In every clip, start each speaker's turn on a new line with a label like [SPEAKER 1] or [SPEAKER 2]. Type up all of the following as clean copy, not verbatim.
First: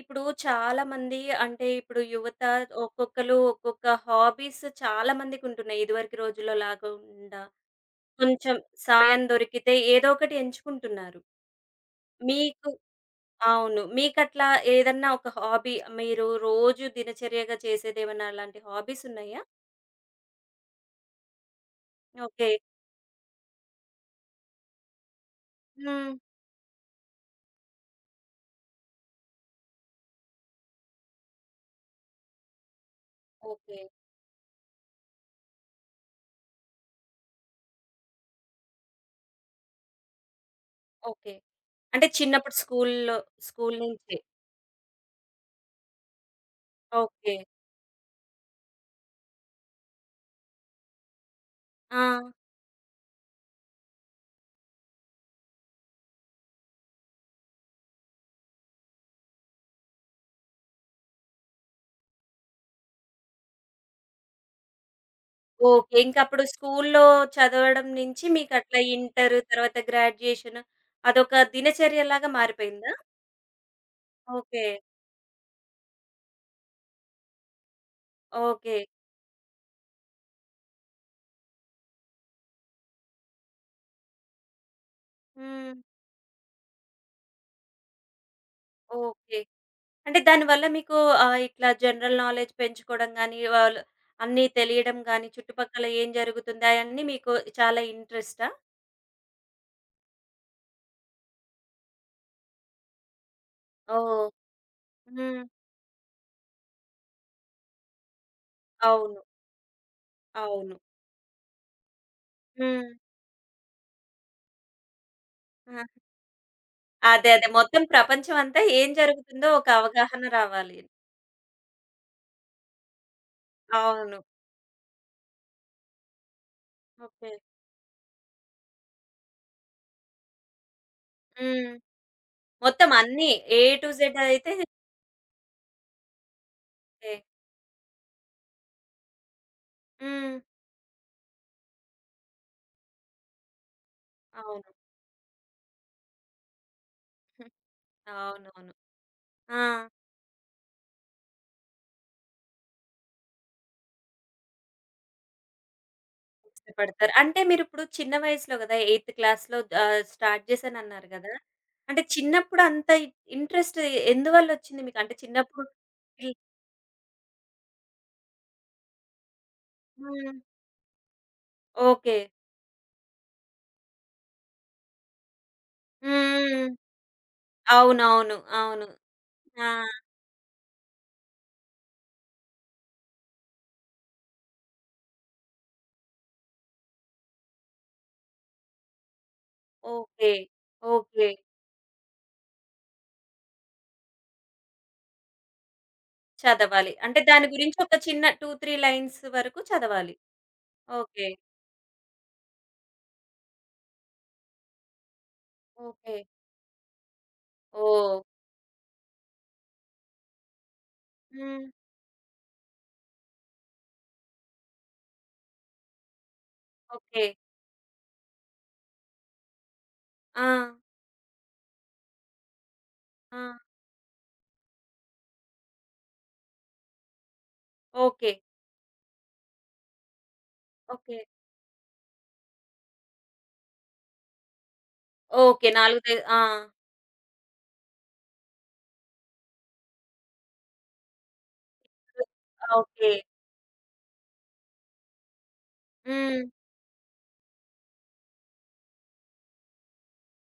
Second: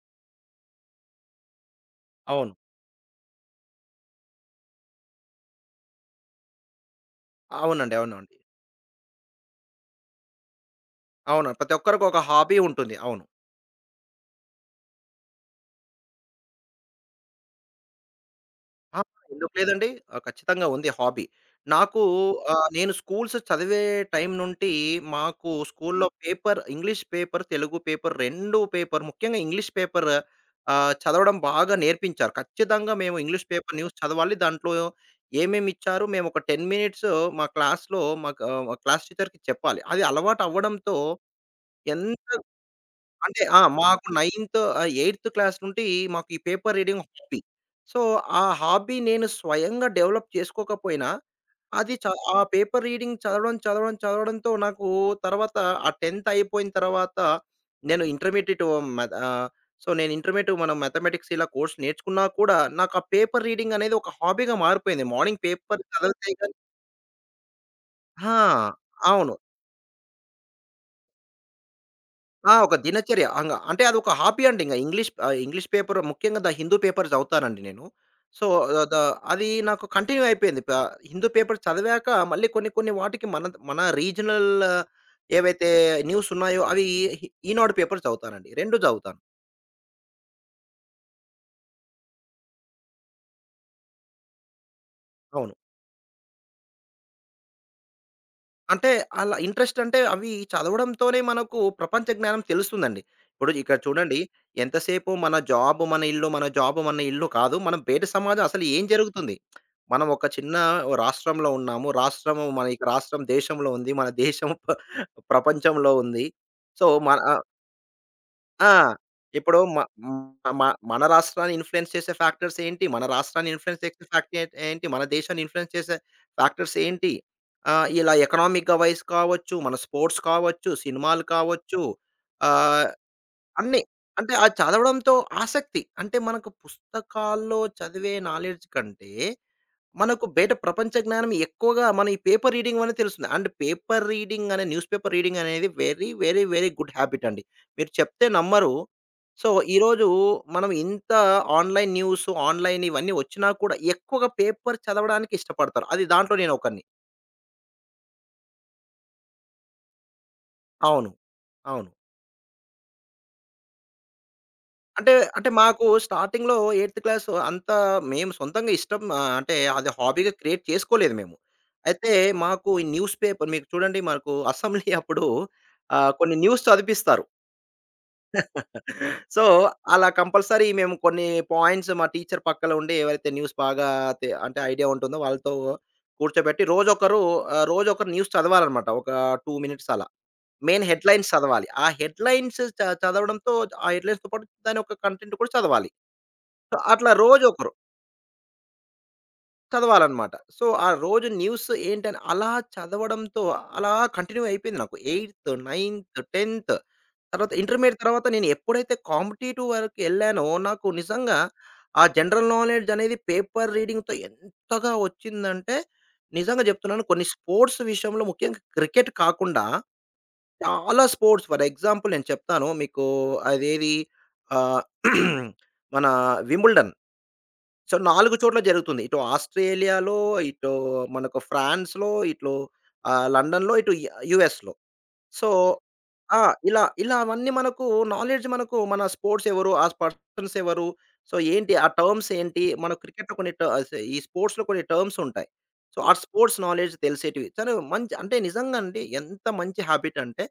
[SPEAKER 1] ఇప్పుడు చాలామంది అంటే ఇప్పుడు యువత
[SPEAKER 2] అవును.
[SPEAKER 1] ఒక్కొక్కళ్ళు ఒక్కొక్క హాబీస్ చాలా మందికుంటున్నాయి. ఇదివరకు రోజుల్లో లాకుండా
[SPEAKER 2] అవునండి. అవునండి.
[SPEAKER 1] కొంచెం సమయం దొరికితే ఏదో ఒకటి ఎంచుకుంటున్నారు.
[SPEAKER 2] అవును. ప్రతి ఒక్కరికి ఒక హాబీ
[SPEAKER 1] మీకు
[SPEAKER 2] ఉంటుంది. అవును.
[SPEAKER 1] అవును. మీకట్లా ఏదన్నా ఒక హాబీ మీరు రోజు దినచర్యగా చేసేదేమన్నా అలాంటి
[SPEAKER 2] ఆ!
[SPEAKER 1] హాబీస్ ఉన్నాయా?
[SPEAKER 2] ఎందుకు లేదండి. ఖచ్చితంగా ఉంది హాబీ. నాకు
[SPEAKER 1] ఓకే.
[SPEAKER 2] నేను స్కూల్స్ చదివే టైం నుండి మాకు స్కూల్‌లో
[SPEAKER 1] హ్మ్.
[SPEAKER 2] Paper, English paper, Telugu paper 2 paper, ముఖ్యంగా ఇంగ్లీష్ పేపర్ చదవడం బాగా నేర్పించారు. ఖచ్చితంగా మేము ఇంగ్లీష్ పేపర్
[SPEAKER 1] ఓకే.
[SPEAKER 2] న్యూస్ చదవాలి. దాంట్లో ఏమేమి ఇచ్చారు మేము ఒక 10 మినిట్స్ మా క్లాస్‌లో మాకు క్లాస్ టీచర్‌కి చెప్పాలి. అది అలవాటు అవ్వడంతో
[SPEAKER 1] ఓకే. అంటే
[SPEAKER 2] ఎంత
[SPEAKER 1] చిన్నప్పుడు స్కూల్‌లో
[SPEAKER 2] అంటే
[SPEAKER 1] స్కూల్
[SPEAKER 2] మాకు
[SPEAKER 1] నుంచే.
[SPEAKER 2] ఎయిత్ క్లాస్ నుండి మాకు ఈ paper reading
[SPEAKER 1] okay.
[SPEAKER 2] Hobby. So, ఆ హాబీ నేను స్వయంగా డెవలప్ చేసుకోకపోయినా, అది
[SPEAKER 1] ఆ!
[SPEAKER 2] చ ఆ పేపర్ రీడింగ్ చదవడం, చదవడం, చదవడంతో నాకు తర్వాత ఆ 10థ్ అయిపోయిన తర్వాత నేను ఇంటర్మీడియేట్ మెథ్ ఆహ్, సో, నేను ఇంటర్మీడియేట్ మనం మ్యాథమెటిక్స్ ఇలా కోర్స్ నేర్చుకున్నా కూడా, నాకు ఆ పేపర్ రీడింగ్ అనేది ఒక హాబీగా మారిపోయింది. Morning paper
[SPEAKER 1] okay.
[SPEAKER 2] చదివితే
[SPEAKER 1] ఇంకప్పుడు
[SPEAKER 2] గాని
[SPEAKER 1] స్కూల్లో చదవడం నుంచి
[SPEAKER 2] ఆ!
[SPEAKER 1] మీకట్లా
[SPEAKER 2] అవును.
[SPEAKER 1] ఇంటరు, తర్వాత గ్రాడ్యుయేషన్ అదొక దినచర్యలాగా
[SPEAKER 2] ఆ! ఒక
[SPEAKER 1] మారిపోయిందా?
[SPEAKER 2] దినచర్య. అంటే అదొక హాబీ అండి
[SPEAKER 1] ఓకే.
[SPEAKER 2] ఇంగ్లీష్ ఇంగ్లీష్ పేపర్ ముఖ్యంగా ద హిందూ పేపర్ చదువుతానండి నేను. So,
[SPEAKER 1] okay.
[SPEAKER 2] ఆహ్, ద అది నాకు కంటిన్యూ అయిపోయింది. హిందూ పేపర్ చదివాక మళ్ళీ కొన్ని కొన్ని వాటికి మన మన రీజనల్ ఏవైతే
[SPEAKER 1] హ్మ్.
[SPEAKER 2] న్యూస్ ఉన్నాయో అవి ఈ ఈనాడు పేపర్ చదువుతానండి. 2 చదువుతాను.
[SPEAKER 1] ఓకే. అంటే దానివల్ల మీకు ఇట్లా జనరల్ నాలెడ్జ్ పెంచుకోవడం గానీ, వాళ్ళు అన్నీ తెలియడం గానీ,
[SPEAKER 2] అవును.
[SPEAKER 1] చుట్టుపక్కల ఏం జరుగుతుంది అయన్నీ మీకు చాలా ఇంట్రెస్టా?
[SPEAKER 2] అంటే అలా ఇంట్రెస్ట్ అంటే అవి చదవడంతోనే మనకు ప్రపంచ జ్ఞానం తెలుస్తుందండి. ఇప్పుడు ఇక్కడ చూడండి
[SPEAKER 1] ఓహ్!
[SPEAKER 2] ఎంతసేపు మన
[SPEAKER 1] హ్మ్.
[SPEAKER 2] జాబ్ మన ఇల్లు, మన జాబ్ మన ఇల్లు కాదు. మనం బయట సమాజం అసలు ఏం
[SPEAKER 1] అవును.
[SPEAKER 2] జరుగుతుంది? మనం ఒక చిన్న
[SPEAKER 1] అవును.
[SPEAKER 2] రాష్ట్రంలో ఉన్నాము. రాష్ట్రము మన ఇక
[SPEAKER 1] హ్మ్.
[SPEAKER 2] రాష్ట్రం దేశంలో ఉంది. మన దేశం
[SPEAKER 1] ఆహా!
[SPEAKER 2] ప్రపంచంలో ఉంది. సో మన
[SPEAKER 1] అదే. అదే. మొత్తం ప్రపంచం అంతా
[SPEAKER 2] ఆ!
[SPEAKER 1] ఏం జరుగుతుందో
[SPEAKER 2] ఇప్పుడు
[SPEAKER 1] ఒక
[SPEAKER 2] మ
[SPEAKER 1] అవగాహన
[SPEAKER 2] మ మ
[SPEAKER 1] రావాలి.
[SPEAKER 2] మన రాష్ట్రాన్ని ఇన్‌ఫ్లూయెన్స్ చేసే ఫ్యాక్టర్స్ ఏంటి? మన రాష్ట్రాన్ని ఇన్‌ఫ్లూయెన్స్ చేసే
[SPEAKER 1] అవును.
[SPEAKER 2] ఫ్యాక్టర్ ఏంటి? మన దేశాన్ని ఇన్‌ఫ్లూయెన్స్ చేసే ఫ్యాక్టర్స్ ఏంటి?
[SPEAKER 1] ఓకే.
[SPEAKER 2] ఇలా ఎకనామిక్‌గా వైస్ కావచ్చు, మన స్పోర్ట్స్ కావచ్చు, సినిమాలు
[SPEAKER 1] హ్మ్.
[SPEAKER 2] కావచ్చు. ఆహ్,
[SPEAKER 1] మొత్తం అన్నీ ఏ
[SPEAKER 2] అన్నీ.
[SPEAKER 1] టు జెడ్
[SPEAKER 2] అంటే
[SPEAKER 1] అయితే
[SPEAKER 2] అది చదవడంతో ఆసక్తి. అంటే మనకు పుస్తకాల్లో చదివే నాలెడ్జ్ కంటే మనకు
[SPEAKER 1] హ్మ్.
[SPEAKER 2] బయట ప్రపంచ జ్ఞానం ఎక్కువగా మన ఈ పేపర్ రీడింగ్ వల్ల తెలుస్తుంది. అండ్ పేపర్ రీడింగ్ అనే
[SPEAKER 1] అవును.
[SPEAKER 2] న్యూస్ పేపర్ రీడింగ్ అనేది very, very, very good habit అండి.
[SPEAKER 1] హ్మ్.
[SPEAKER 2] మీరు చెప్తే
[SPEAKER 1] అవునవును.
[SPEAKER 2] నమ్మరు. సో,
[SPEAKER 1] ఆ!
[SPEAKER 2] ఈరోజు మనం ఇంత ఆన్‌లైన్ న్యూస్, ఆన్‌లైన్ ఇవన్నీ వచ్చినా కూడా ఎక్కువగా పేపర్ చదవడానికి ఇష్టపడతారు. అది దాంట్లో నేను ఒకడిని.
[SPEAKER 1] ఇష్టపడతారు. అంటే మీరిప్పుడు చిన్న వయసులో గదా! 8థ్ క్లాస్‌లో స్టార్ట్ చేశానన్నారు
[SPEAKER 2] అవును.
[SPEAKER 1] గదా!
[SPEAKER 2] అవును.
[SPEAKER 1] అంటే చిన్నప్పుడు అంత ఇంట్రెస్ట్ ఎందువల్లొచ్చింది మీకు?
[SPEAKER 2] అంటే,
[SPEAKER 1] అంటే
[SPEAKER 2] అంటే
[SPEAKER 1] చిన్నప్పుడు
[SPEAKER 2] మాకు
[SPEAKER 1] ఈ
[SPEAKER 2] స్టార్టింగ్‌లో 8థ్ క్లాస్ అంతా మేము సొంతంగా అంటే అది హాబీగా
[SPEAKER 1] హ్మ్.
[SPEAKER 2] క్రియేట్ చేసుకోలేదు మేము. అయితే
[SPEAKER 1] ఓకే.
[SPEAKER 2] మాకు ఈ న్యూస్ పేపర్ మీకు చూడండి మనకు అసెంబ్లీ అప్పుడు కొన్ని న్యూస్
[SPEAKER 1] హ్మ్.
[SPEAKER 2] చదివిపిస్తారు.
[SPEAKER 1] అవునవును. అవును.
[SPEAKER 2] సో,
[SPEAKER 1] ఆ!
[SPEAKER 2] అలా కంపల్సరీ మేము కొన్ని పాయింట్స్ మా టీచర్ పక్కన ఉండి ఎవరైతే న్యూస్ బాగా అంటే ఐడియా ఉంటుందో వాళ్ళతో కూర్చోబెట్టి రోజొకరు రోజొకరు న్యూస్ చదవాలనమాట. ఒక 2 మినిట్స్ అలా.
[SPEAKER 1] ఓకే.
[SPEAKER 2] Main
[SPEAKER 1] okay.
[SPEAKER 2] హెడ్‌లైన్స్ చదవాలి. ఆ హెడ్‌లైన్స్ చదవడంతో ఆ హెడ్‌లైన్స్‌తో పాటు దాని యొక్క కంటెంట్ కూడా చదవాలి. సో,
[SPEAKER 1] చదవాలి.
[SPEAKER 2] అట్లా
[SPEAKER 1] అంటే దాని
[SPEAKER 2] రోజొకరు
[SPEAKER 1] గురించి ఒక చిన్న 2, 3 లైన్స్ వరకు చదవాలి.
[SPEAKER 2] చదవాలనమాట. సో, ఆ
[SPEAKER 1] ఓకే.
[SPEAKER 2] రోజు న్యూస్ ఏంటని అలా చదవడంతో అలా కంటిన్యూ అయిపోయింది నాకు. 8థ్, 9థ్,
[SPEAKER 1] ఓకే.
[SPEAKER 2] 10థ్ తర్వాత ఇంటర్మీడియేట్
[SPEAKER 1] ఓహ్!
[SPEAKER 2] తర్వాత నేను ఎప్పుడైతే కాంపిటీటివ్ వరకెళ్ళానో నాకు నిజంగా
[SPEAKER 1] హ్మ్.
[SPEAKER 2] ఆ జనరల్ నాలెడ్జ్ అనేది పేపర్ రీడింగ్‌తో ఎంతగా వచ్చిందంటే, నిజంగా చెప్తున్నాను కొన్ని
[SPEAKER 1] ఓకే.
[SPEAKER 2] స్పోర్ట్స్ విషయంలో ముఖ్యంగా క్రికెట్ కాకుండా
[SPEAKER 1] ఆ!
[SPEAKER 2] చాలా స్పోర్ట్స్ ఫర్ ఎగ్జాంపుల్ నేను చెప్తాను మీకు
[SPEAKER 1] ఆ!
[SPEAKER 2] అదేది ఆహ్, మన వింబుల్డన్. So
[SPEAKER 1] okay.
[SPEAKER 2] 4 చోట్ల జరుగుతుంది. ఇటు ఆస్ట్రేలియాలో, ఇటు
[SPEAKER 1] ఓకే.
[SPEAKER 2] మనకు ఫ్రాన్స్‌లో, ఇటు లండన్‌లో, ఇటు యూఎస్‌లో. So
[SPEAKER 1] okay. 4 తే ఆ!
[SPEAKER 2] ఆ! ఇలా ఇలా అవన్నీ మనకు నాలెడ్జ్ మనకు మన స్పోర్ట్స్ ఎవరు? ఆ పర్సన్స్ ఎవరు? సో ఏంటి? ఆ టర్మ్స్ ఏంటి? మన
[SPEAKER 1] ఓకే.
[SPEAKER 2] క్రికెట్‌లో కొన్ని ట సే ఈ స్పోర్ట్స్‌లో కొన్ని టర్మ్స్ ఉంటాయి. సో ఆ
[SPEAKER 1] హ్మ్.
[SPEAKER 2] స్పోర్ట్స్ నాలెడ్జ్ తెలిసేటివి. తను మంచి అంటే నిజంగా అండి ఎంత మంచి హాబిట్ అంటే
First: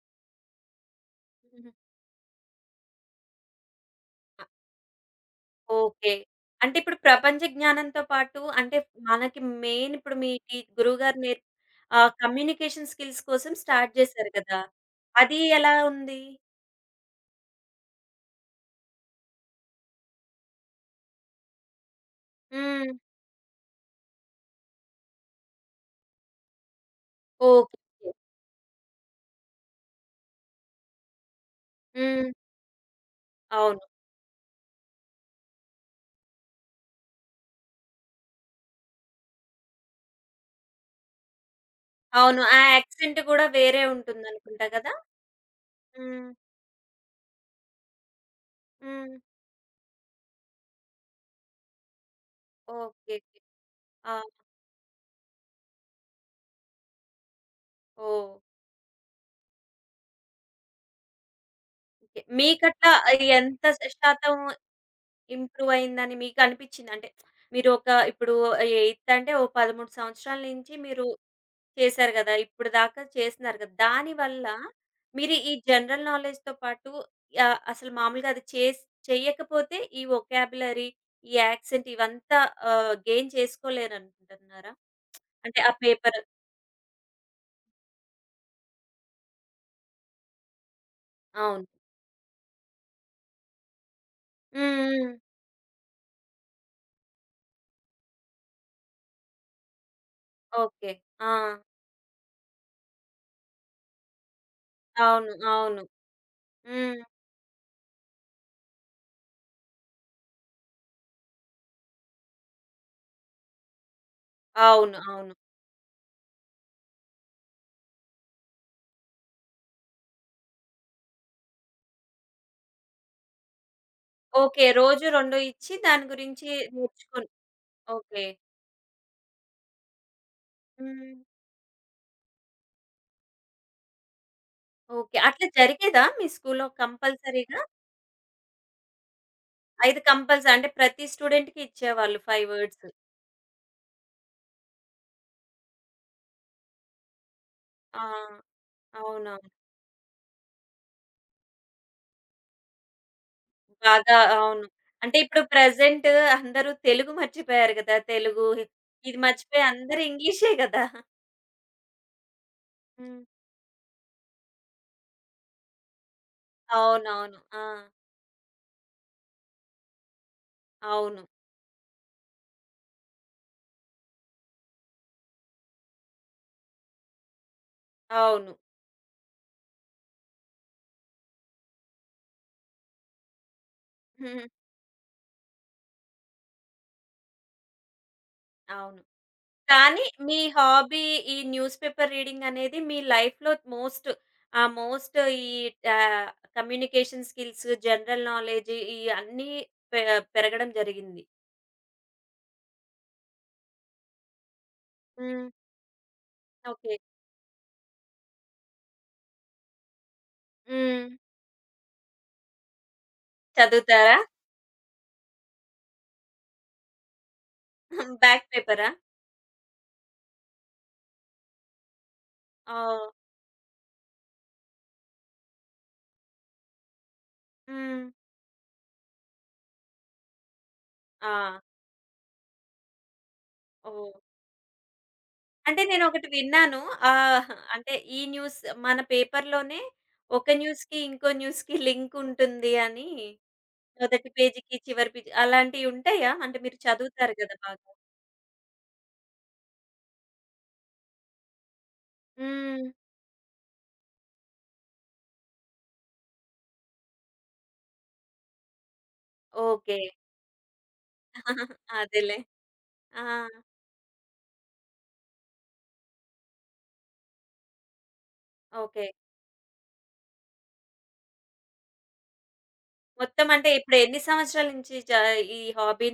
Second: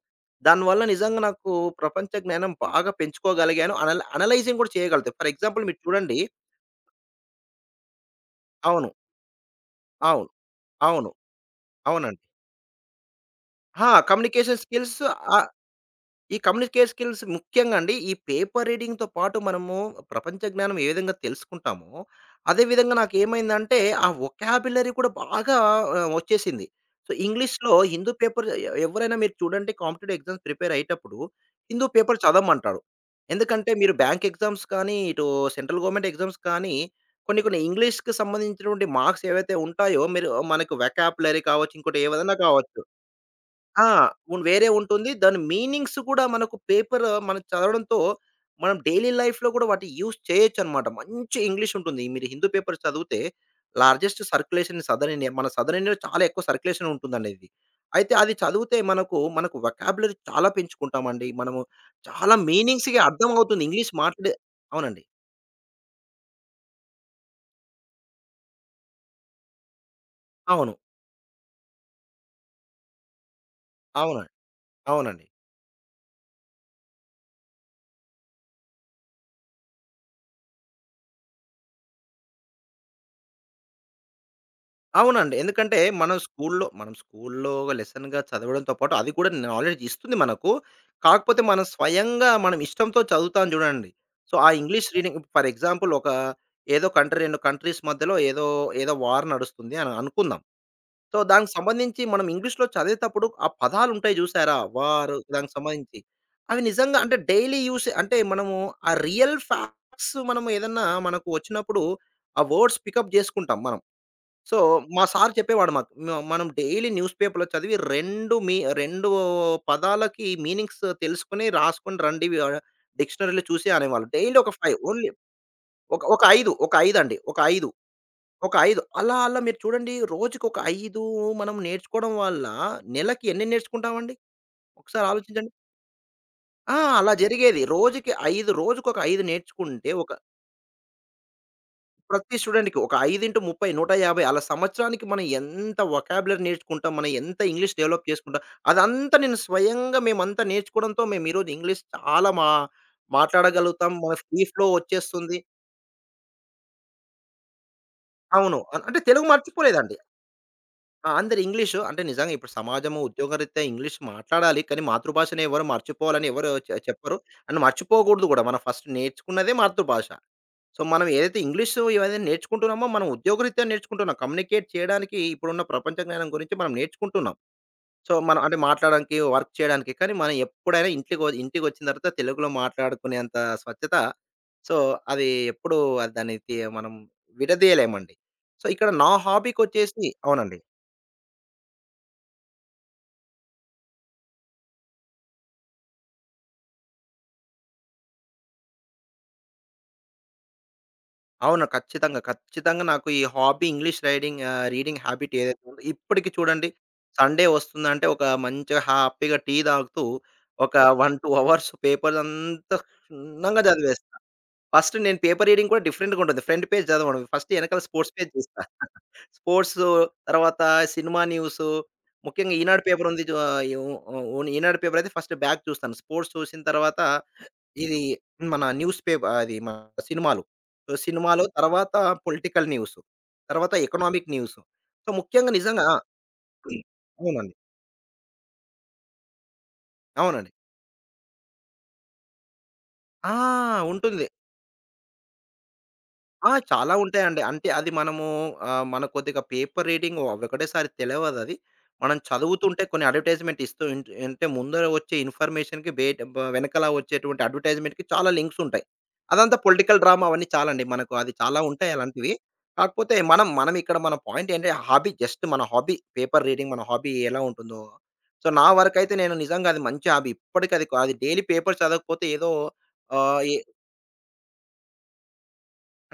[SPEAKER 2] దానివల్ల నిజంగా నాకు ప్రపంచ జ్ఞానం బాగా పెంచుకోగలిగాను.
[SPEAKER 1] అ
[SPEAKER 2] అనలైజింగ్ కూడా చేయగలుగుతా. ఫర్ ఎగ్జాంపుల్ మీరు
[SPEAKER 1] ఓకే.
[SPEAKER 2] చూడండి
[SPEAKER 1] అంటే ఇప్పుడు ప్రపంచ జ్ఞానంతో పాటు అంటే
[SPEAKER 2] అవును.
[SPEAKER 1] మనకి మెయిన్ ఇప్పుడు
[SPEAKER 2] అవును.
[SPEAKER 1] మీ టీ
[SPEAKER 2] అవును.
[SPEAKER 1] గురువుగారు నేర్
[SPEAKER 2] అవునండి.
[SPEAKER 1] కమ్యూనికేషన్ స్కిల్స్ కోసం
[SPEAKER 2] ఆ!
[SPEAKER 1] స్టార్ట్ చేశారు
[SPEAKER 2] కమ్యూనికేషన్
[SPEAKER 1] కదా!
[SPEAKER 2] స్కిల్స్
[SPEAKER 1] అది
[SPEAKER 2] ఆహ్,
[SPEAKER 1] ఎలా ఉంది?
[SPEAKER 2] ఈ కమ్యూనికేషన్ స్కిల్స్ ముఖ్యంగా అండి, ఈ పేపర్ రీడింగ్‌తో పాటు మనము ప్రపంచ జ్ఞానం ఏ విధంగా తెలుసుకుంటామో, అదే
[SPEAKER 1] హ్మ్.
[SPEAKER 2] విధంగా నాకేమైందంటే, ఆ వొకాబులరీ కూడా బాగా వచ్చేసింది. సో, ఇంగ్లీష్‌లో
[SPEAKER 1] ఓకే.
[SPEAKER 2] హిందూ పేపర్ ఎవరైనా మీరు చూడండి కాంపిటేటివ్ ఎగ్జామ్స్ ప్రిపేర్ అయ్యేటప్పుడు, హిందూ పేపర్
[SPEAKER 1] హ్మ్.
[SPEAKER 2] చదవమంటాడు. ఎందుకంటే,
[SPEAKER 1] అవును.
[SPEAKER 2] మీరు బ్యాంక్ ఎగ్జామ్స్ కానీ, ఇటు సెంట్రల్ గవర్నమెంట్ ఎగ్జామ్స్ కానీ, కొన్ని కొన్ని ఇంగ్లీష్‌కి సంబంధించినటువంటి మార్క్స్ ఏవైతే ఉంటాయో, మీరు మనకు వొకాబులరీ కావచ్చు, ఇంకోటి ఏవైనా
[SPEAKER 1] అవును. ఆ
[SPEAKER 2] కావచ్చు.
[SPEAKER 1] యాక్సెంట్ కూడా వేరే
[SPEAKER 2] ఆ! వేరే
[SPEAKER 1] ఉంటుందనుకుంటా కదా!
[SPEAKER 2] ఉంటుంది. దాని మీనింగ్స్ కూడా
[SPEAKER 1] హ్మ్.
[SPEAKER 2] మనకు పేపర్ మనం చదవడంతో, మనం డైలీ
[SPEAKER 1] హ్మ్.
[SPEAKER 2] లైఫ్‌లో కూడా వాటి యూజ్ చేయొచ్చనమాట. మంచి ఇంగ్లీష్ ఉంటుంది. మీరు హిందూ పేపర్
[SPEAKER 1] ఓకే.
[SPEAKER 2] చదివితే
[SPEAKER 1] ఓకే. ఆ!
[SPEAKER 2] Largest circulation in southern India. మన సదర్న్ ఇండియాలో చాలా ఎక్కువ సర్క్యులేషన్ ఉంటుందండి ఇది. అయితే
[SPEAKER 1] ఓహ్!
[SPEAKER 2] అది చదివితే మనకు, మనకు వొకాబులరీ చాలా పెంచుకుంటామండి. మనము
[SPEAKER 1] ఓకే.
[SPEAKER 2] చాలా
[SPEAKER 1] మీకట్లా
[SPEAKER 2] మీనింగ్స్‌కి అర్థమవుతుంది.
[SPEAKER 1] ఎంత
[SPEAKER 2] ఇంగ్లీష్ మాట్లాడే
[SPEAKER 1] శాతం
[SPEAKER 2] అవునండి.
[SPEAKER 1] ఇంప్రూవ్ అయిందని మీకు అనిపించిందా? అంటే మీరు ఒక ఇప్పుడు ఎయిత్ అంటే ఓ 13 సంవత్సరాల
[SPEAKER 2] అవును.
[SPEAKER 1] నుంచి మీరు చేశారు గదా! ఇప్పుడు దాకా చేస్తున్నారు గదా!
[SPEAKER 2] అవును.
[SPEAKER 1] దానివల్ల
[SPEAKER 2] అవునండి.
[SPEAKER 1] మీరు ఈ జనరల్ నాలెడ్జ్‌తో పాటు అసలు మామూలుగా అది చేసి చెయ్యకపోతే ఈ వొకాబులరీ, ఈ యాక్సెంట్ ఇవంతా గెయిన్ చేసుకోలేరనుకుంటున్నారా?
[SPEAKER 2] అవునండి.
[SPEAKER 1] అంటే ఆ
[SPEAKER 2] ఎందుకంటే మనం
[SPEAKER 1] పేపర్
[SPEAKER 2] స్కూల్లో మనం స్కూల్లో లెసన్‌గా చదవడంతో పాటు అది కూడా నాలెడ్జ్ ఇస్తుంది మనకు. కాకపోతే మనం
[SPEAKER 1] అవును.
[SPEAKER 2] స్వయంగా మనం ఇష్టంతో చదువుతాం చూడండి. సో, ఆ ఇంగ్లీష్
[SPEAKER 1] హ్మ్. హ్మ్.
[SPEAKER 2] రీడింగ్ ఫర్ ఎగ్జాంపుల్ ఒక ఏదో కంట్రీ 2 కంట్రీస్ మధ్యలో ఏదో ఏదో వార్ నడుస్తుంది అని అనుకుందాం.
[SPEAKER 1] ఓకే.
[SPEAKER 2] సో,
[SPEAKER 1] ఆ!
[SPEAKER 2] దానికి సంబంధించి మనం ఇంగ్లీష్‌లో చదివేటప్పుడు ఆ పదాలుంటాయి చూసారా? వార్
[SPEAKER 1] అవును.
[SPEAKER 2] దానికి
[SPEAKER 1] అవును.
[SPEAKER 2] సంబంధించి. అవి నిజంగా
[SPEAKER 1] హ్మ్.
[SPEAKER 2] అంటే డైలీ యూస్ అంటే మనము ఆ రియల్ ఫ్యాక్ట్స్ మనం ఏదన్నా మనకు వచ్చినప్పుడు ఆ వర్డ్స్ పికప్ చేసుకుంటాం మనం. సో,
[SPEAKER 1] అవును.
[SPEAKER 2] మా సార్
[SPEAKER 1] అవును.
[SPEAKER 2] చెప్పేవాడు మాకు. మనం డైలీ న్యూస్ పేపర్‌లో చదివి 2 పదాలకి మీనింగ్స్ తెలుసుకొని, రాసుకొని రండి డిక్షనరీలో చూసి అనేవాళ్ళు. డైలీ ఒక
[SPEAKER 1] ఓకే.
[SPEAKER 2] 5
[SPEAKER 1] రోజు
[SPEAKER 2] ఓన్లీ
[SPEAKER 1] 2 ఇచ్చి
[SPEAKER 2] ఒక
[SPEAKER 1] దాని
[SPEAKER 2] ఒక
[SPEAKER 1] గురించి
[SPEAKER 2] 5, ఒక 5 అండి.
[SPEAKER 1] నేర్చుకొని
[SPEAKER 2] ఒక 5,
[SPEAKER 1] ఓకే.
[SPEAKER 2] ఒక 5 అలా అలా మీరు చూడండి రోజుకొక 5
[SPEAKER 1] హ్మ్.
[SPEAKER 2] మనం నేర్చుకోవడం వల్ల నెలకి ఎన్ని నేర్చుకుంటామండి? ఒకసారి
[SPEAKER 1] ఓకే. అట్లా
[SPEAKER 2] ఆలోచించండి.
[SPEAKER 1] జరిగేదా మీ స్కూల్లో
[SPEAKER 2] ఆ! అలా జరిగేది.
[SPEAKER 1] కంపల్సరీగా?
[SPEAKER 2] రోజుకి 5 రోజుకొక 5 నేర్చుకుంటే
[SPEAKER 1] 5
[SPEAKER 2] ఒక
[SPEAKER 1] కంపల్సరీ అంటే ప్రతి స్టూడెంట్‌కి ఇచ్చేవాళ్ళు
[SPEAKER 2] ప్రతి
[SPEAKER 1] 5
[SPEAKER 2] స్టూడెంట్‌కి
[SPEAKER 1] వర్డ్స్.
[SPEAKER 2] ఒక 5 ఇంటూ 30 150 అలా సంవత్సరానికి మనం ఎంత వొకాబులరీ నేర్చుకుంటాం. మనం ఎంత ఇంగ్లీష్
[SPEAKER 1] ఆ!
[SPEAKER 2] డెవలప్ చేసుకుంటాం. అదంతా
[SPEAKER 1] అవునవును.
[SPEAKER 2] నేను స్వయంగా మేమంతా నేర్చుకోవడంతో మేము ఈరోజు ఇంగ్లీష్ చాలా మాట్లాడగలుగుతాం. మన
[SPEAKER 1] బాగా
[SPEAKER 2] ఫ్రీ ఫ్లో
[SPEAKER 1] అవును. అంటే
[SPEAKER 2] వచ్చేస్తుంది.
[SPEAKER 1] ఇప్పుడు ప్రెజెంట్ అందరూ తెలుగు మర్చిపోయారు గదా!
[SPEAKER 2] అవును. అంటే
[SPEAKER 1] ఇది
[SPEAKER 2] తెలుగు
[SPEAKER 1] మర్చిపోయి
[SPEAKER 2] మర్చిపోలేదండి.
[SPEAKER 1] అందరూ ఇంగ్లీషే గదా!
[SPEAKER 2] ఆ! అందరు ఇంగ్లీషు అంటే నిజంగా ఇప్పుడు సమాజము
[SPEAKER 1] హ్మ్.
[SPEAKER 2] ఉద్యోగరీత్యా ఇంగ్లీష్ మాట్లాడాలి. కానీ మాతృభాషను ఎవరు మర్చిపోవాలని ఎవరు చెప్పరు.
[SPEAKER 1] అవునవును.
[SPEAKER 2] అండ్
[SPEAKER 1] ఆ!
[SPEAKER 2] మర్చిపోకూడదు కూడా. మనం ఫస్ట్ నేర్చుకున్నదే మాతృభాష. సో, మనం
[SPEAKER 1] అవును.
[SPEAKER 2] ఏదైతే ఇంగ్లీషు ఇవన్నీ నేర్చుకుంటున్నామో, మనం ఉద్యోగరీత్యా నేర్చుకుంటున్నాం. కమ్యూనికేట్ చేయడానికి ఇప్పుడున్న ప్రపంచ జ్ఞానం గురించి మనం నేర్చుకుంటున్నాం. సో, మనం
[SPEAKER 1] అవును.
[SPEAKER 2] అంటే మాట్లాడడానికి, వర్క్ చేయడానికి. కానీ మనం ఎప్పుడైనా ఇంటికొచ్చిన తర్వాత తెలుగులో మాట్లాడుకునేంత స్వచ్ఛత
[SPEAKER 1] హ్మ్.
[SPEAKER 2] సో, అది ఎప్పుడూ దాన్ని తి మనం విడదీయలేమండి. సో, ఇక్కడ
[SPEAKER 1] అవును.
[SPEAKER 2] నా
[SPEAKER 1] కానీ
[SPEAKER 2] హాబీకొచ్చేసి
[SPEAKER 1] మీ
[SPEAKER 2] అవునండి.
[SPEAKER 1] హాబీ ఈ న్యూస్ పేపర్ రీడింగ్ అనేది మీ లైఫ్‌లో మోస్ట్ ఆ! మోస్ట్ ఈ ఆహ్, కమ్యూనికేషన్ స్కిల్స్, జనరల్ నాలెడ్జ్ ఈ అన్నీ పె పెరగడం జరిగింది.
[SPEAKER 2] అవును. ఖచ్చితంగా. ఖచ్చితంగా నాకు ఈ హాబీ రీడింగ్ హాబిట్
[SPEAKER 1] హ్మ్.
[SPEAKER 2] ఏదైతే ఉందో ఇప్పటికి చూడండి
[SPEAKER 1] ఓకే.
[SPEAKER 2] సండే వస్తుందంటే ఒక మంచిగా హ్యాపీగా టీ తాగుతూ ఒక 1,
[SPEAKER 1] హ్మ్.
[SPEAKER 2] 2 అవర్స్ పేపరంతా క్షుణ్ణంగా చదివేస్తా.
[SPEAKER 1] చదువుతారా?
[SPEAKER 2] ఫస్ట్ నేను పేపర్ రీడింగ్ కూడా డిఫరెంట్‌గా ఉంటుంది. ఫ్రంట్ పేజ్ చదవను. ఫస్ట్ ఎనకాల స్పోర్ట్స్ పేజ్
[SPEAKER 1] బ్యాక్
[SPEAKER 2] చూస్తా.
[SPEAKER 1] పేపరా?
[SPEAKER 2] స్పోర్ట్సు, తర్వాత సినిమా న్యూసు, ముఖ్యంగా ఈనాడు పేపర్
[SPEAKER 1] ఓహ్!
[SPEAKER 2] ఉంది. చు ఆహ్, యు ఉ ఈనాడు పేపర్ అయితే ఫస్ట్ బ్యాక్ చూస్తాను. స్పోర్ట్స్ చూసిన తర్వాత ఇది
[SPEAKER 1] హ్మ్.
[SPEAKER 2] మన న్యూస్ పేప అది మన సినిమాలు. సో, సినిమాలు
[SPEAKER 1] ఆ!
[SPEAKER 2] తర్వాత పొలిటికల్ న్యూస్. తర్వాత
[SPEAKER 1] ఓహ్!
[SPEAKER 2] Economic news. సో, ముఖ్యంగా
[SPEAKER 1] అంటే
[SPEAKER 2] నిజంగా
[SPEAKER 1] నేనొకటి విన్నాను.
[SPEAKER 2] అవునండి.
[SPEAKER 1] అంటే ఈ న్యూస్ మన పేపర్‌లోనే ఒక
[SPEAKER 2] అవునండి.
[SPEAKER 1] న్యూస్‌కి ఇంకో న్యూస్‌కి లింక్ ఉంటుంది అని
[SPEAKER 2] ఆ! ఉంటుంది.
[SPEAKER 1] మొదటి పేజీకి, చివరి పేజీ అలాంటియి ఉంటాయా?
[SPEAKER 2] ఆ!
[SPEAKER 1] అంటే మీరు
[SPEAKER 2] చాలా
[SPEAKER 1] చదువుతారు
[SPEAKER 2] ఉంటాయండి.
[SPEAKER 1] గదా
[SPEAKER 2] అంటే
[SPEAKER 1] బాగా.
[SPEAKER 2] అది మనము మన కొద్దిగా పేపర్ రీడింగ్ ఒకటేసారి తెలవదది. మనం చదువుతుంటే
[SPEAKER 1] హ్మ్.
[SPEAKER 2] కొన్ని అడ్వర్టైజ్‌మెంట్ ఇస్తూ అంటే ముందర వచ్చే ఇన్ఫర్మేషన్‌కి బేట్ బ వెనకాల వచ్చేటువంటి అడ్వర్టైజ్‌మెంట్‌కి చాలా లింక్స్ ఉంటాయి. అదంతా
[SPEAKER 1] ఓకే.
[SPEAKER 2] పొలిటికల్ డ్రామా అవన్నీ చాలండి. మనకు అది చాలా ఉంటాయి అలాంటివి.
[SPEAKER 1] అదేలే.
[SPEAKER 2] కాకపోతే
[SPEAKER 1] ఆ!
[SPEAKER 2] మనం మనం ఇక్కడ మన పాయింట్ ఏంటంటే హాబీ జస్ట్ మన హాబీ పేపర్ రీడింగ్ మన హాబీ ఎలా ఉంటుందో. సో, నా
[SPEAKER 1] ఓకే.
[SPEAKER 2] వరకైతే నేను నిజంగా అది మంచి హాబీ. ఇప్పటికి అది అది డైలీ పేపర్ చదవకపోతే ఏదో ఆహ్,
[SPEAKER 1] మొత్తం
[SPEAKER 2] ఏ
[SPEAKER 1] అంటే ఇప్పుడు ఎన్ని సంవత్సరాల నుంచి ఈ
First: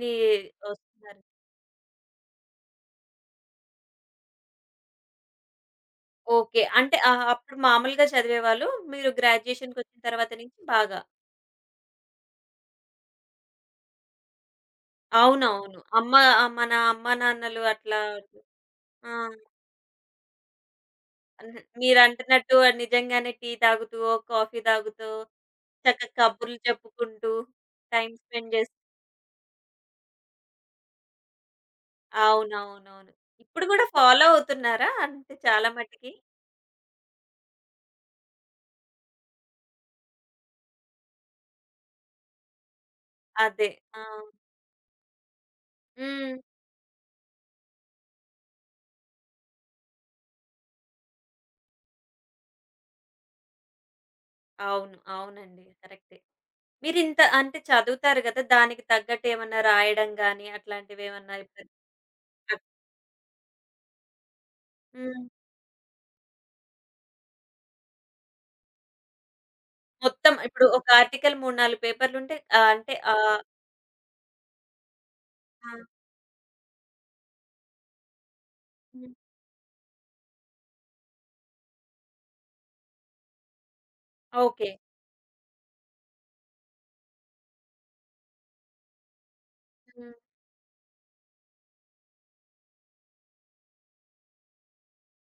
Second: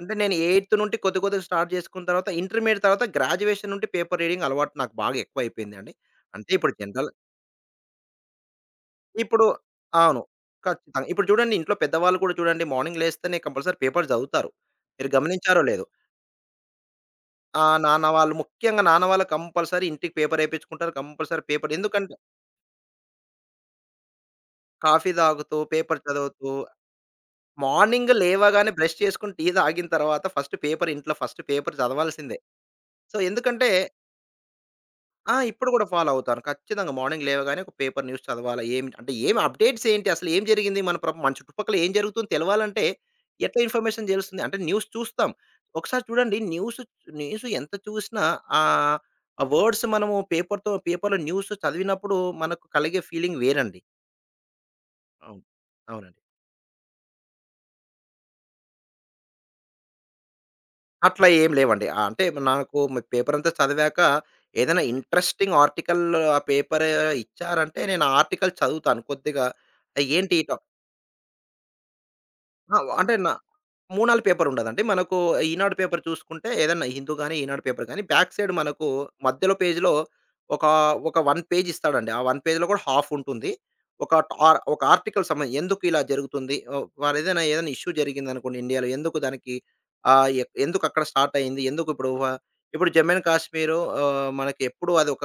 [SPEAKER 2] అంటే నేను ఎయిత్ నుండి కొద్ది
[SPEAKER 1] వస్తున్నారు?
[SPEAKER 2] కొద్దిగా స్టార్ట్ చేసుకున్న తర్వాత ఇంటర్మీడియేట్ తర్వాత గ్రాడ్యుయేషన్ నుండి పేపర్ రీడింగ్ అలవాటు నాకు బాగా ఎక్కువైపోయిందండి. అంటే
[SPEAKER 1] ఓకే.
[SPEAKER 2] ఇప్పుడు
[SPEAKER 1] అంటే
[SPEAKER 2] జనరల్
[SPEAKER 1] అప్పుడు మామూలుగా చదివేవాళ్ళు. మీరు
[SPEAKER 2] ఇప్పుడు
[SPEAKER 1] గ్రాడ్యుయేషన్‌కొచ్చిన
[SPEAKER 2] అవును.
[SPEAKER 1] తర్వాత నుంచి బాగా.
[SPEAKER 2] ఖచ్చితంగా. ఇప్పుడు చూడండి ఇంట్లో పెద్దవాళ్ళు కూడా చూడండి మార్నింగ్ లేస్తేనే కంపల్సరీ పేపర్ చదువుతారు. మీరు గమనించారో
[SPEAKER 1] అవునవును.
[SPEAKER 2] లేదో.
[SPEAKER 1] అమ్మ మన అమ్మ నాన్నలు
[SPEAKER 2] ఆహ్,
[SPEAKER 1] అట్లా
[SPEAKER 2] నాన్న వాళ్ళు ముఖ్యంగా నాన్న
[SPEAKER 1] ఆ!
[SPEAKER 2] వాళ్ళు కంపల్సరీ ఇంటికి పేపర్ ఏపిచ్చుకుంటారు. కంపల్సరీ
[SPEAKER 1] అన్
[SPEAKER 2] పేపర్ ఎందుకంటే
[SPEAKER 1] మీరంటున్నట్టు నిజంగానే టీ తాగుతూ, కాఫీ తాగుతూ,
[SPEAKER 2] కాఫీ తాగుతూ, పేపర్
[SPEAKER 1] చక్కగా
[SPEAKER 2] చదువుతూ
[SPEAKER 1] కబుర్లు చెప్పుకుంటూ
[SPEAKER 2] మార్నింగ్
[SPEAKER 1] టైమ్ స్పెండ్
[SPEAKER 2] లేవగానే
[SPEAKER 1] జేస్
[SPEAKER 2] బ్రష్ చేసుకొని టీ తాగిన తర్వాత ఫస్ట్ పేపర్ ఇంట్లో ఫస్ట్ పేపర్ చదవాల్సిందే.
[SPEAKER 1] అవునవునవును.
[SPEAKER 2] సో,
[SPEAKER 1] ఇప్పుడు
[SPEAKER 2] ఎందుకంటే
[SPEAKER 1] గూడా ఫాలో అవుతున్నారా?
[SPEAKER 2] ఆ!
[SPEAKER 1] అంటే చాలా
[SPEAKER 2] ఇప్పుడు గూడా ఫాలో
[SPEAKER 1] మటికి?
[SPEAKER 2] అవుతాను. ఖచ్చితంగా మార్నింగ్ లేవగానే ఒక పేపర్ న్యూస్ చదవాలా, ఏమి అంటే ఏం అప్డేట్స్ ఏంటి? అసలు ఏం జరిగింది? మన చుట్టుపక్కల ఏం జరుగుతుందో తెలవాలంటే ఎట్లా
[SPEAKER 1] అదే. ఆ!
[SPEAKER 2] ఇన్ఫర్మేషన్ తెలుస్తుంది? అంటే న్యూస్ చూస్తాం. ఒకసారి
[SPEAKER 1] హ్మ్.
[SPEAKER 2] చూడండి న్యూస్, న్యూస్ ఎంత చూసినా ఆహ్, ఆ వర్డ్స్ మనము పేపర్‌లో న్యూస్ చదివినప్పుడు మనకు కలిగే ఫీలింగ్ వేరండి.
[SPEAKER 1] అవును.
[SPEAKER 2] అవును.
[SPEAKER 1] అవునండి. కరెక్టే.
[SPEAKER 2] అవునండి.
[SPEAKER 1] మీరింత అంటే చదువుతారు గదా! దానికి తగ్గట్టు ఏమన్నా రాయడం గాని
[SPEAKER 2] అట్లా
[SPEAKER 1] అట్లాంటివేమన్నా
[SPEAKER 2] ఏం
[SPEAKER 1] ఇప్పుడు
[SPEAKER 2] లేవండి. అంటే
[SPEAKER 1] అ
[SPEAKER 2] నాకు పేపర్ అంతా చదివాక ఏదైనా
[SPEAKER 1] హ్మ్.
[SPEAKER 2] ఇంట్రెస్టింగ్ ఆర్టికల్ ఆ పేపర్ ఇచ్చారంటే నేను ఆ ఆర్టికల్ చదువుతాను కొద్దిగా.
[SPEAKER 1] మొత్తం
[SPEAKER 2] ఏంటి?
[SPEAKER 1] ఇప్పుడు ఒక ఆర్టికల్ 3, 4 పేపర్లుంటే
[SPEAKER 2] ఆ!
[SPEAKER 1] అంటే
[SPEAKER 2] అంటే నా మూనాలు పేపర్ ఉండదండి. మనకు
[SPEAKER 1] ఆ!
[SPEAKER 2] ఈనాడు పేపర్ చూసుకుంటే ఏదన్నా హిందూ గాని, ఈనాడు పేపర్ గాని బ్యాక్ సైడ్ మనకు
[SPEAKER 1] హ్మ్.
[SPEAKER 2] మధ్యలో పేజ్‌లో ఒక, ఒక 1 పేజ్ ఇస్తాడండి. ఆ 1 పేజ్‌లో కూడా హాఫ్ ఉంటుంది.
[SPEAKER 1] ఓకే.
[SPEAKER 2] ఒక ఆర్టికల్ సంబంధించి ఎందుకు ఇలా జరుగుతుంది? వారు ఏదైనా ఇష్యూ జరిగిందనుకోండి ఇండియాలో ఎందుకు దానికి
[SPEAKER 1] హ్మ్.
[SPEAKER 2] ఆహ్, ఎ ఎందుకు అక్కడ స్టార్ట్ అయింది? ఎందుకు ఇప్పుడు వ ఇప్పుడు జమ్మూ అండ్ కాశ్మీరు మనకి ఎప్పుడు అది ఒక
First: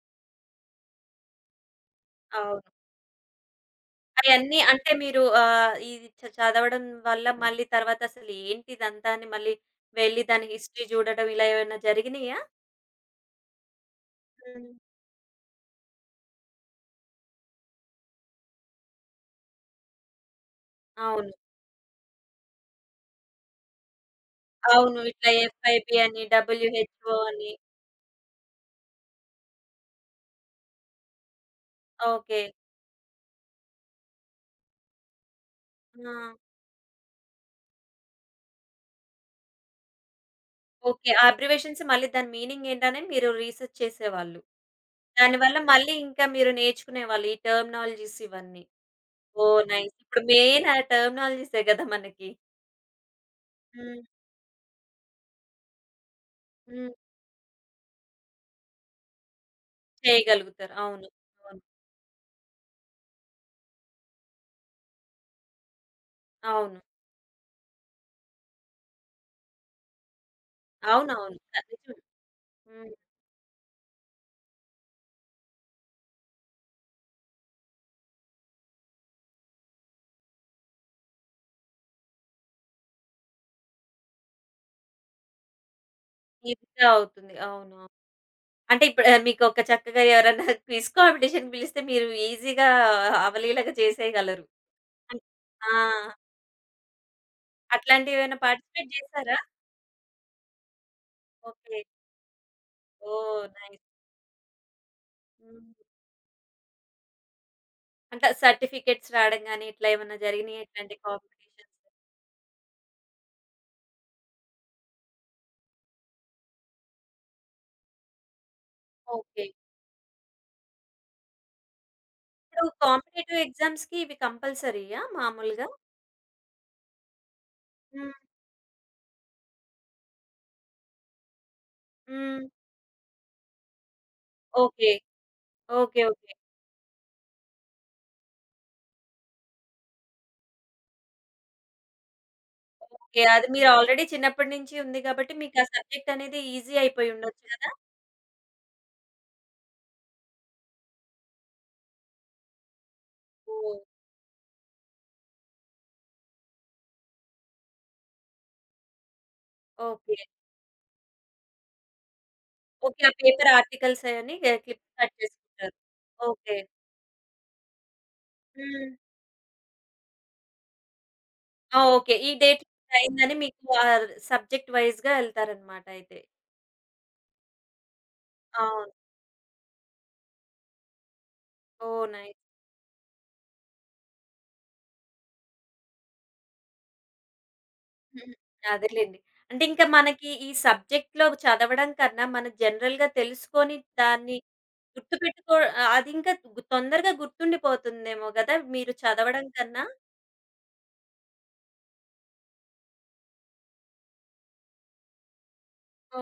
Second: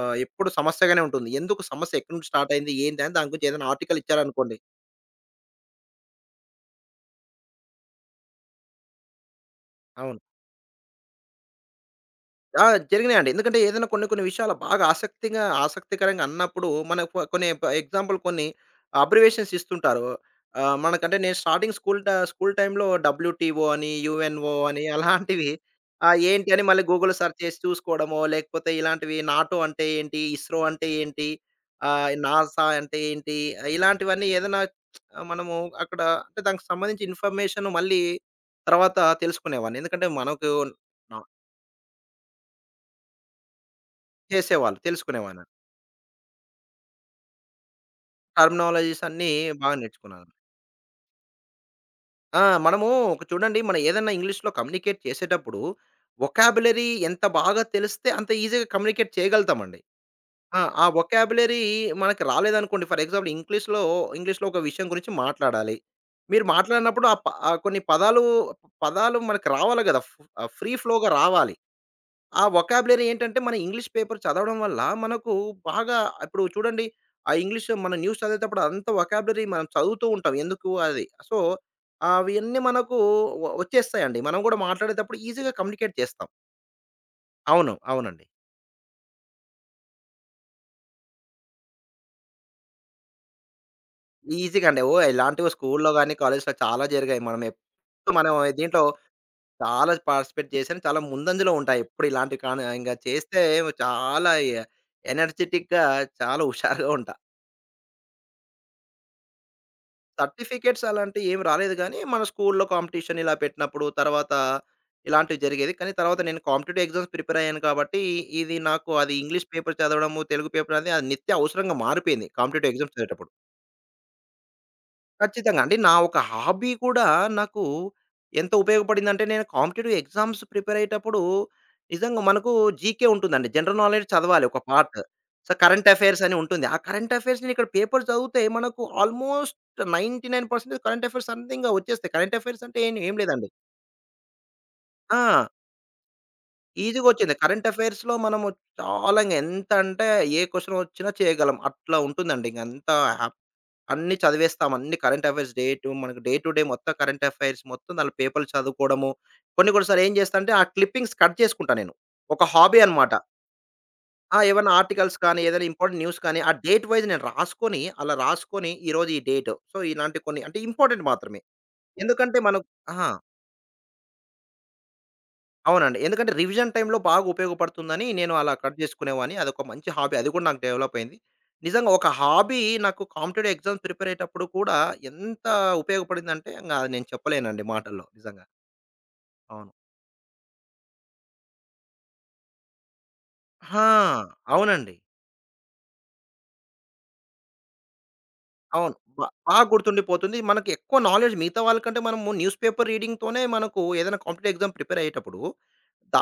[SPEAKER 2] ఎప్పుడు సమస్యగానే ఉంటుంది. ఎందుకు సమస్య ఎక్కడి నుండి స్టార్ట్
[SPEAKER 1] అవును.
[SPEAKER 2] అయింది? ఏంటి? అని దాని గురించి ఏదైనా ఆర్టికల్ ఇచ్చారనుకోండి
[SPEAKER 1] అయన్నీ అంటే మీరు ఇది చదవడం వల్ల మళ్ళీ తర్వాతసలు ఏంటిదంతా అని మళ్ళీ
[SPEAKER 2] అవును.
[SPEAKER 1] వెళ్లి దాని హిస్టరీ జూడడం ఇలా ఏమైనా జరిగినియా?
[SPEAKER 2] ఆ! జరిగినాయండి. ఎందుకంటే ఏదైనా కొన్ని కొన్ని విషయాలు
[SPEAKER 1] హ్మ్.
[SPEAKER 2] బాగా ఆసక్తిగా ఆసక్తికరంగా అన్నప్పుడు మనకు కొన్ని ఎగ్జాంపుల్ కొన్ని అబ్రివేషన్స్ ఇస్తుంటారు. మనకంటే
[SPEAKER 1] అవును.
[SPEAKER 2] నేను స్టార్టింగ్ స్కూల్ టైమ్‌లో డబ్ల్యూటీఓ అని, యూఎన్ఓ అని
[SPEAKER 1] అవును. ఇట్లా
[SPEAKER 2] అలాంటివి
[SPEAKER 1] ఎఫ్ఐబి అని,
[SPEAKER 2] ఏంటి అని మళ్ళీ గూగుల్
[SPEAKER 1] డబ్ల్యూహెచ్ఓ
[SPEAKER 2] సెర్చ్
[SPEAKER 1] అని.
[SPEAKER 2] చేసి చూసుకోవడమో, లేకపోతే ఇలాంటివి నాటో అంటే ఏంటి? ఇస్రో అంటే ఏంటి?
[SPEAKER 1] ఓకే.
[SPEAKER 2] నాసా అంటే ఏంటి? ఇలాంటివన్నీ ఏదైనా మనము అక్కడ
[SPEAKER 1] ఆ!
[SPEAKER 2] అంటే దానికి సంబంధించి ఇన్ఫర్మేషన్ మళ్ళీ తర్వాత తెలుసుకునేవాడిని. ఎందుకంటే మనకు
[SPEAKER 1] ఓకే. ఆ అబ్రివియేషన్స్ మళ్ళీ దాని మీనింగ్ ఏంటని మీరు రీసెర్చ్ చేసేవాళ్ళు.
[SPEAKER 2] చేసేవాళ్ళు. తెలుసుకునేవాను.
[SPEAKER 1] దానివల్ల మళ్ళీ ఇంకా మీరు నేర్చుకునేవాళ్ళు ఈ టెర్మినాలజీస్ ఇవన్నీ.
[SPEAKER 2] టర్మినాలజీస్ అన్నీ
[SPEAKER 1] ఓహ్!
[SPEAKER 2] బాగా
[SPEAKER 1] నైస్. ఇప్పుడు
[SPEAKER 2] నేర్చుకున్నాను.
[SPEAKER 1] మెయిన్ ఆ టెర్మినాలజీసే గదా! మనకి.
[SPEAKER 2] ఆ! మనము ఒక చూడండి మనం
[SPEAKER 1] హ్మ్.
[SPEAKER 2] ఏదన్నా ఇంగ్లీష్‌లో కమ్యూనికేట్ చేసేటప్పుడు వొకాబులరీ
[SPEAKER 1] హ్మ్.
[SPEAKER 2] ఎంత బాగా తెలిస్తే అంత ఈజీగా కమ్యూనికేట్ చేయగలుగుతామండి. ఆ!
[SPEAKER 1] చేయగలుగుతారు.
[SPEAKER 2] ఆ
[SPEAKER 1] అవును.
[SPEAKER 2] వొకాబులరీ
[SPEAKER 1] అవును.
[SPEAKER 2] మనకి రాలేదనుకోండి ఫర్ ఎగ్జాంపుల్ ఇంగ్లీష్‌లో ఇంగ్లీష్‌లో ఒక విషయం గురించి మాట్లాడాలి. మీరు
[SPEAKER 1] అవును.
[SPEAKER 2] మాట్లాడినప్పుడు ఆ కొన్ని పదాలు మనకు రావాలి గదా! ఫ్రీ ఫ్లో‌గా
[SPEAKER 1] అవునవును.
[SPEAKER 2] రావాలి.
[SPEAKER 1] నిజం.
[SPEAKER 2] ఆ
[SPEAKER 1] హ్మ్.
[SPEAKER 2] వొకాబులరీ ఏంటంటే, మన ఇంగ్లీష్ పేపర్ చదవడం వల్ల మనకు బాగా ఇప్పుడు చూడండి, ఆ ఇంగ్లీష్ మన న్యూస్ చదివేటప్పుడు అంత వొకాబులరీ మనం చదువుతూ ఉంటాం. ఎందుకు అది. సో, అవన్నీ మనకు వచ్చేస్తాయండి. మనం గూడా మాట్లాడేటప్పుడు ఈజీగా కమ్యూనికేట్ చేస్తాం.
[SPEAKER 1] ఈజీగా అవుతుంది.
[SPEAKER 2] అవును.
[SPEAKER 1] అవును.
[SPEAKER 2] అవునండి.
[SPEAKER 1] అంటే ఇప్పుడు మీకొక చక్కగా ఎవరన్నా క్విజ్ కాంపిటీషన్ పిలిస్తే మీరు ఈజీగా అవలీలగా చేసేయగలరు.
[SPEAKER 2] ఈజీగా అండి. ఓహ్!
[SPEAKER 1] అన్
[SPEAKER 2] ఇలాంటివి
[SPEAKER 1] ఆ!
[SPEAKER 2] స్కూల్‌లో గాని, కాలేజ్‌లో చాలా జరిగాయి. మనం ఎప్పుడు
[SPEAKER 1] అట్లాంటివేమైనా
[SPEAKER 2] దీంట్లో
[SPEAKER 1] పార్టిసిపేట్ జేసారా?
[SPEAKER 2] చాలా పార్టిసిపేట్ చేశాను. చాలా ముందంజలో
[SPEAKER 1] ఓకే.
[SPEAKER 2] ఉంటాయి. ఎప్పుడు ఇలాంటివి కానీ ఇంగా చేస్తే
[SPEAKER 1] ఓహ్! నైస్.
[SPEAKER 2] చాలా
[SPEAKER 1] హ్మ్.
[SPEAKER 2] ఎనర్జిటిక్‌గా చాలా హుషారుగా ఉంటా.
[SPEAKER 1] అంటే సర్టిఫికేట్స్ రాడం గాని, ఇట్లా ఏమన్నా జరిగినాయా
[SPEAKER 2] సర్టిఫికేట్స్
[SPEAKER 1] ఇట్లాంటి
[SPEAKER 2] అలాంటివి ఏమి
[SPEAKER 1] కాంపిటీషన్స్?
[SPEAKER 2] రాలేదు గానీ, మన స్కూల్‌లో కాంపిటీషన్ ఇలా పెట్టినప్పుడు, తర్వాత ఇలాంటివి జరిగేది. కానీ తర్వాత నేను కాంపిటేటివ్ ఎగ్జామ్స్ ప్రిపేర్ అయ్యాను కాబట్టి, ఇది నాకు అది
[SPEAKER 1] ఓకే.
[SPEAKER 2] ఇంగ్లీష్ పేపర్ చదవడము, తెలుగు పేపర్ అనేది అది నిత్య అవసరంగా మారిపోయింది.
[SPEAKER 1] ఇప్పుడు
[SPEAKER 2] కాంపిటేటివ్ ఎగ్జామ్స్ చదివేటప్పుడు.
[SPEAKER 1] కాంపిటీటివ్ ఎగ్జామ్స్‌కి ఇవి కంపల్సరీయా
[SPEAKER 2] ఖచ్చితంగా.
[SPEAKER 1] మామూలుగా?
[SPEAKER 2] అంటే నా ఒక హాబీ కూడా నాకు
[SPEAKER 1] హ్మ్.
[SPEAKER 2] ఎంత ఉపయోగపడిందంటే, నేను కాంపిటీటివ్ ఎగ్జామ్స్ ప్రిపేర్ అయ్యేటప్పుడు నిజంగా
[SPEAKER 1] హ్మ్.
[SPEAKER 2] మనకు జీకే ఉంటుందండి. జనరల్ నాలెడ్జ్ చదవాలి ఒక
[SPEAKER 1] okay.
[SPEAKER 2] Part. So, current
[SPEAKER 1] okay.
[SPEAKER 2] Affairs
[SPEAKER 1] okay.
[SPEAKER 2] అని ఉంటుంది. ఆ కరెంట్ అఫైర్స్ నేను ఇక్కడ పేపర్ చదివితే మనకు ఆల్మోస్ట్ 99% కరెంట్ అఫైర్స్ సంథింగ్ వచ్చేస్తాయి. కరెంట్ అఫైర్స్ అంటే ఏం ఏం
[SPEAKER 1] ఓకే.
[SPEAKER 2] లేదండి.
[SPEAKER 1] అది మీరు ఆల్రెడీ చిన్నప్పటి నుంచి ఉంది కాబట్టి,
[SPEAKER 2] ఆ!
[SPEAKER 1] మీకు ఆ సబ్జెక్ట్ అనేది ఈజీ
[SPEAKER 2] ఈజీగా
[SPEAKER 1] అయిపోయి
[SPEAKER 2] వచ్చింది.
[SPEAKER 1] ఉండొచ్చు
[SPEAKER 2] కరెంట్
[SPEAKER 1] గదా!
[SPEAKER 2] అఫైర్స్‌లో మనము చాలా ఇంగ ఎంత అంటే ఏ క్వెషన్ వచ్చినా చేయగలం. అట్లా ఉంటుందండి. ఇంక అంత హ్యా
[SPEAKER 1] ఓహ్!
[SPEAKER 2] అన్నీ చదివేస్తాం. అన్ని కరెంట్ అఫైర్స్ డే టు మనకు డే టు డే మొత్తం కరెంట్ అఫైర్స్ మొత్తం దాంట్లో పేపర్లు చదువుకోవడము. కొన్ని కొన్ని సార్లు ఏం
[SPEAKER 1] ఓకే.
[SPEAKER 2] చేస్తా అంటే ఆ క్లిప్పింగ్స్ కట్ చేసుకుంటా నేను. ఒక హాబీ
[SPEAKER 1] ఓకే. ఆ
[SPEAKER 2] అనమాట.
[SPEAKER 1] పేపర్ ఆర్టికల్స్ అయన్నీ
[SPEAKER 2] ఆ! ఏవన్నా
[SPEAKER 1] క్లిప్ కట్
[SPEAKER 2] ఆర్టికల్స్ కానీ, ఏదైనా
[SPEAKER 1] చేసుకుంటారు.
[SPEAKER 2] ఇంపార్టెంట్ న్యూస్ కానీ ఆ
[SPEAKER 1] ఓకే.
[SPEAKER 2] డేట్ వైస్ నేను రాసుకొని, అలా రాసుకొని
[SPEAKER 1] హ్మ్.
[SPEAKER 2] ఈరోజు ఈ డేట్. సో, ఇలాంటి కొన్ని అంటే ఇంపార్టెంట్ మాత్రమే.
[SPEAKER 1] ఆ! ఓకే. ఈ
[SPEAKER 2] ఎందుకంటే మనం
[SPEAKER 1] డేట్‌కి
[SPEAKER 2] ఆ!
[SPEAKER 1] ఇదయిందని మీకు సబ్జెక్ట్ వైస్‌గా ఎళ్తారనమాట
[SPEAKER 2] అవునండి.
[SPEAKER 1] అయితే.
[SPEAKER 2] ఎందుకంటే రివిజన్ టైమ్‌లో బాగా ఉపయోగపడుతుందని నేను అలా కట్
[SPEAKER 1] అవును.
[SPEAKER 2] చేసుకునేవాడిని. అదొక మంచి హాబీ. అది కూడా నాకు డెవలప్ అయింది. నిజంగా ఒక
[SPEAKER 1] ఓహ్! నైస్.
[SPEAKER 2] హాబీ నాకు కాంపిటేటివ్ ఎగ్జామ్స్ ప్రిపేర్ అయ్యేటప్పుడు కూడా ఎంత ఉపయోగపడిందంటే ఇంగ అది నేను చెప్పలేనండి మాటల్లో
[SPEAKER 1] హుహు.
[SPEAKER 2] నిజంగా.
[SPEAKER 1] అదేలెండి. అంటే
[SPEAKER 2] అవును.
[SPEAKER 1] ఇంకా మనకి ఈ సబ్జెక్ట్‌లో చదవడం కన్నా, మనం జనరల్‌గా తెలుసుకొని
[SPEAKER 2] ఆ!
[SPEAKER 1] దాన్ని
[SPEAKER 2] అవునండి.
[SPEAKER 1] గుర్తుపెట్టుకో అది ఇంకా తొందరగా గుర్తుండిపోతుందేమో గదా! మీరు
[SPEAKER 2] అవును.
[SPEAKER 1] చదవడం
[SPEAKER 2] బాగా
[SPEAKER 1] కన్నా?
[SPEAKER 2] గుర్తుండిపోతుంది. మనకి ఎక్కువ నాలెడ్జ్ మిగతా వాళ్ళకంటే మనము న్యూస్ పేపర్ రీడింగ్‌తోనే మనకు ఏదైనా కాంపిటేటివ్ ఎగ్జామ్ ప్రిపేర్ అయ్యేటప్పుడు,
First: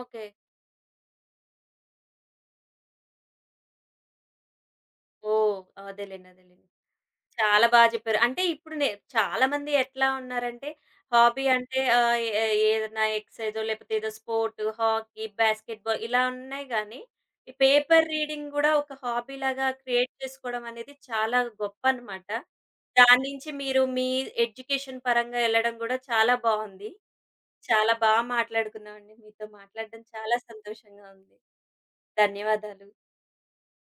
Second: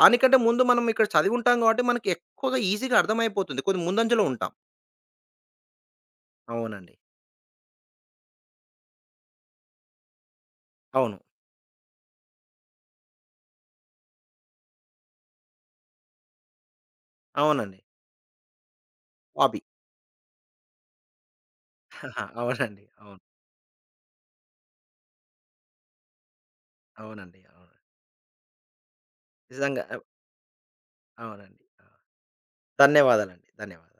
[SPEAKER 1] ఓకే.
[SPEAKER 2] ముందు మనం ఇక్కడ చదివి ఉంటాం కాబట్టి మనకి ఎక్కువగా ఈజీగా అర్థమైపోతుంది. కొంచెం ముందంజలో ఉంటాం.
[SPEAKER 1] ఓహ్! అదేలెండి. అదేలెండి.
[SPEAKER 2] అవునండి.
[SPEAKER 1] చాలా బాగా చెప్పారు. అంటే ఇప్పుడు చాలామంది ఎట్లా ఉన్నారంటే,
[SPEAKER 2] అవును.
[SPEAKER 1] హాబీ అంటే ఏ ఏదైనా ఎక్సర్‌సైజో లేకపోతే ఏదో స్పోర్ట్, హాకీ, బాస్కెట్‌బాల్ ఇలా ఉన్నాయి గానీ, ఈ
[SPEAKER 2] అవునండి.
[SPEAKER 1] పేపర్ రీడింగ్ గూడా ఒక హాబీ
[SPEAKER 2] హాబీ.
[SPEAKER 1] లాగా క్రియేట్ చేసుకోవడం అనేది చాలా
[SPEAKER 2] అహా!
[SPEAKER 1] గొప్పనమాట.
[SPEAKER 2] అవునండి. అవును.
[SPEAKER 1] దాని నుంచి మీరు మీ ఎడ్యుకేషన్ పరంగా ఎళ్ళడం గూడా చాలా బావుంది.
[SPEAKER 2] అవునండి. అవును.
[SPEAKER 1] చాలా బా మాట్లాడుకున్నామండి. మీతో
[SPEAKER 2] నిజంగా.
[SPEAKER 1] మాట్లాడడం చాలా సంతోషంగా ఉంది.
[SPEAKER 2] అవునండి. ఆ!
[SPEAKER 1] ధన్యవాదాలు.
[SPEAKER 2] ధన్యవాదాలండి. ధన్యవాదాలు.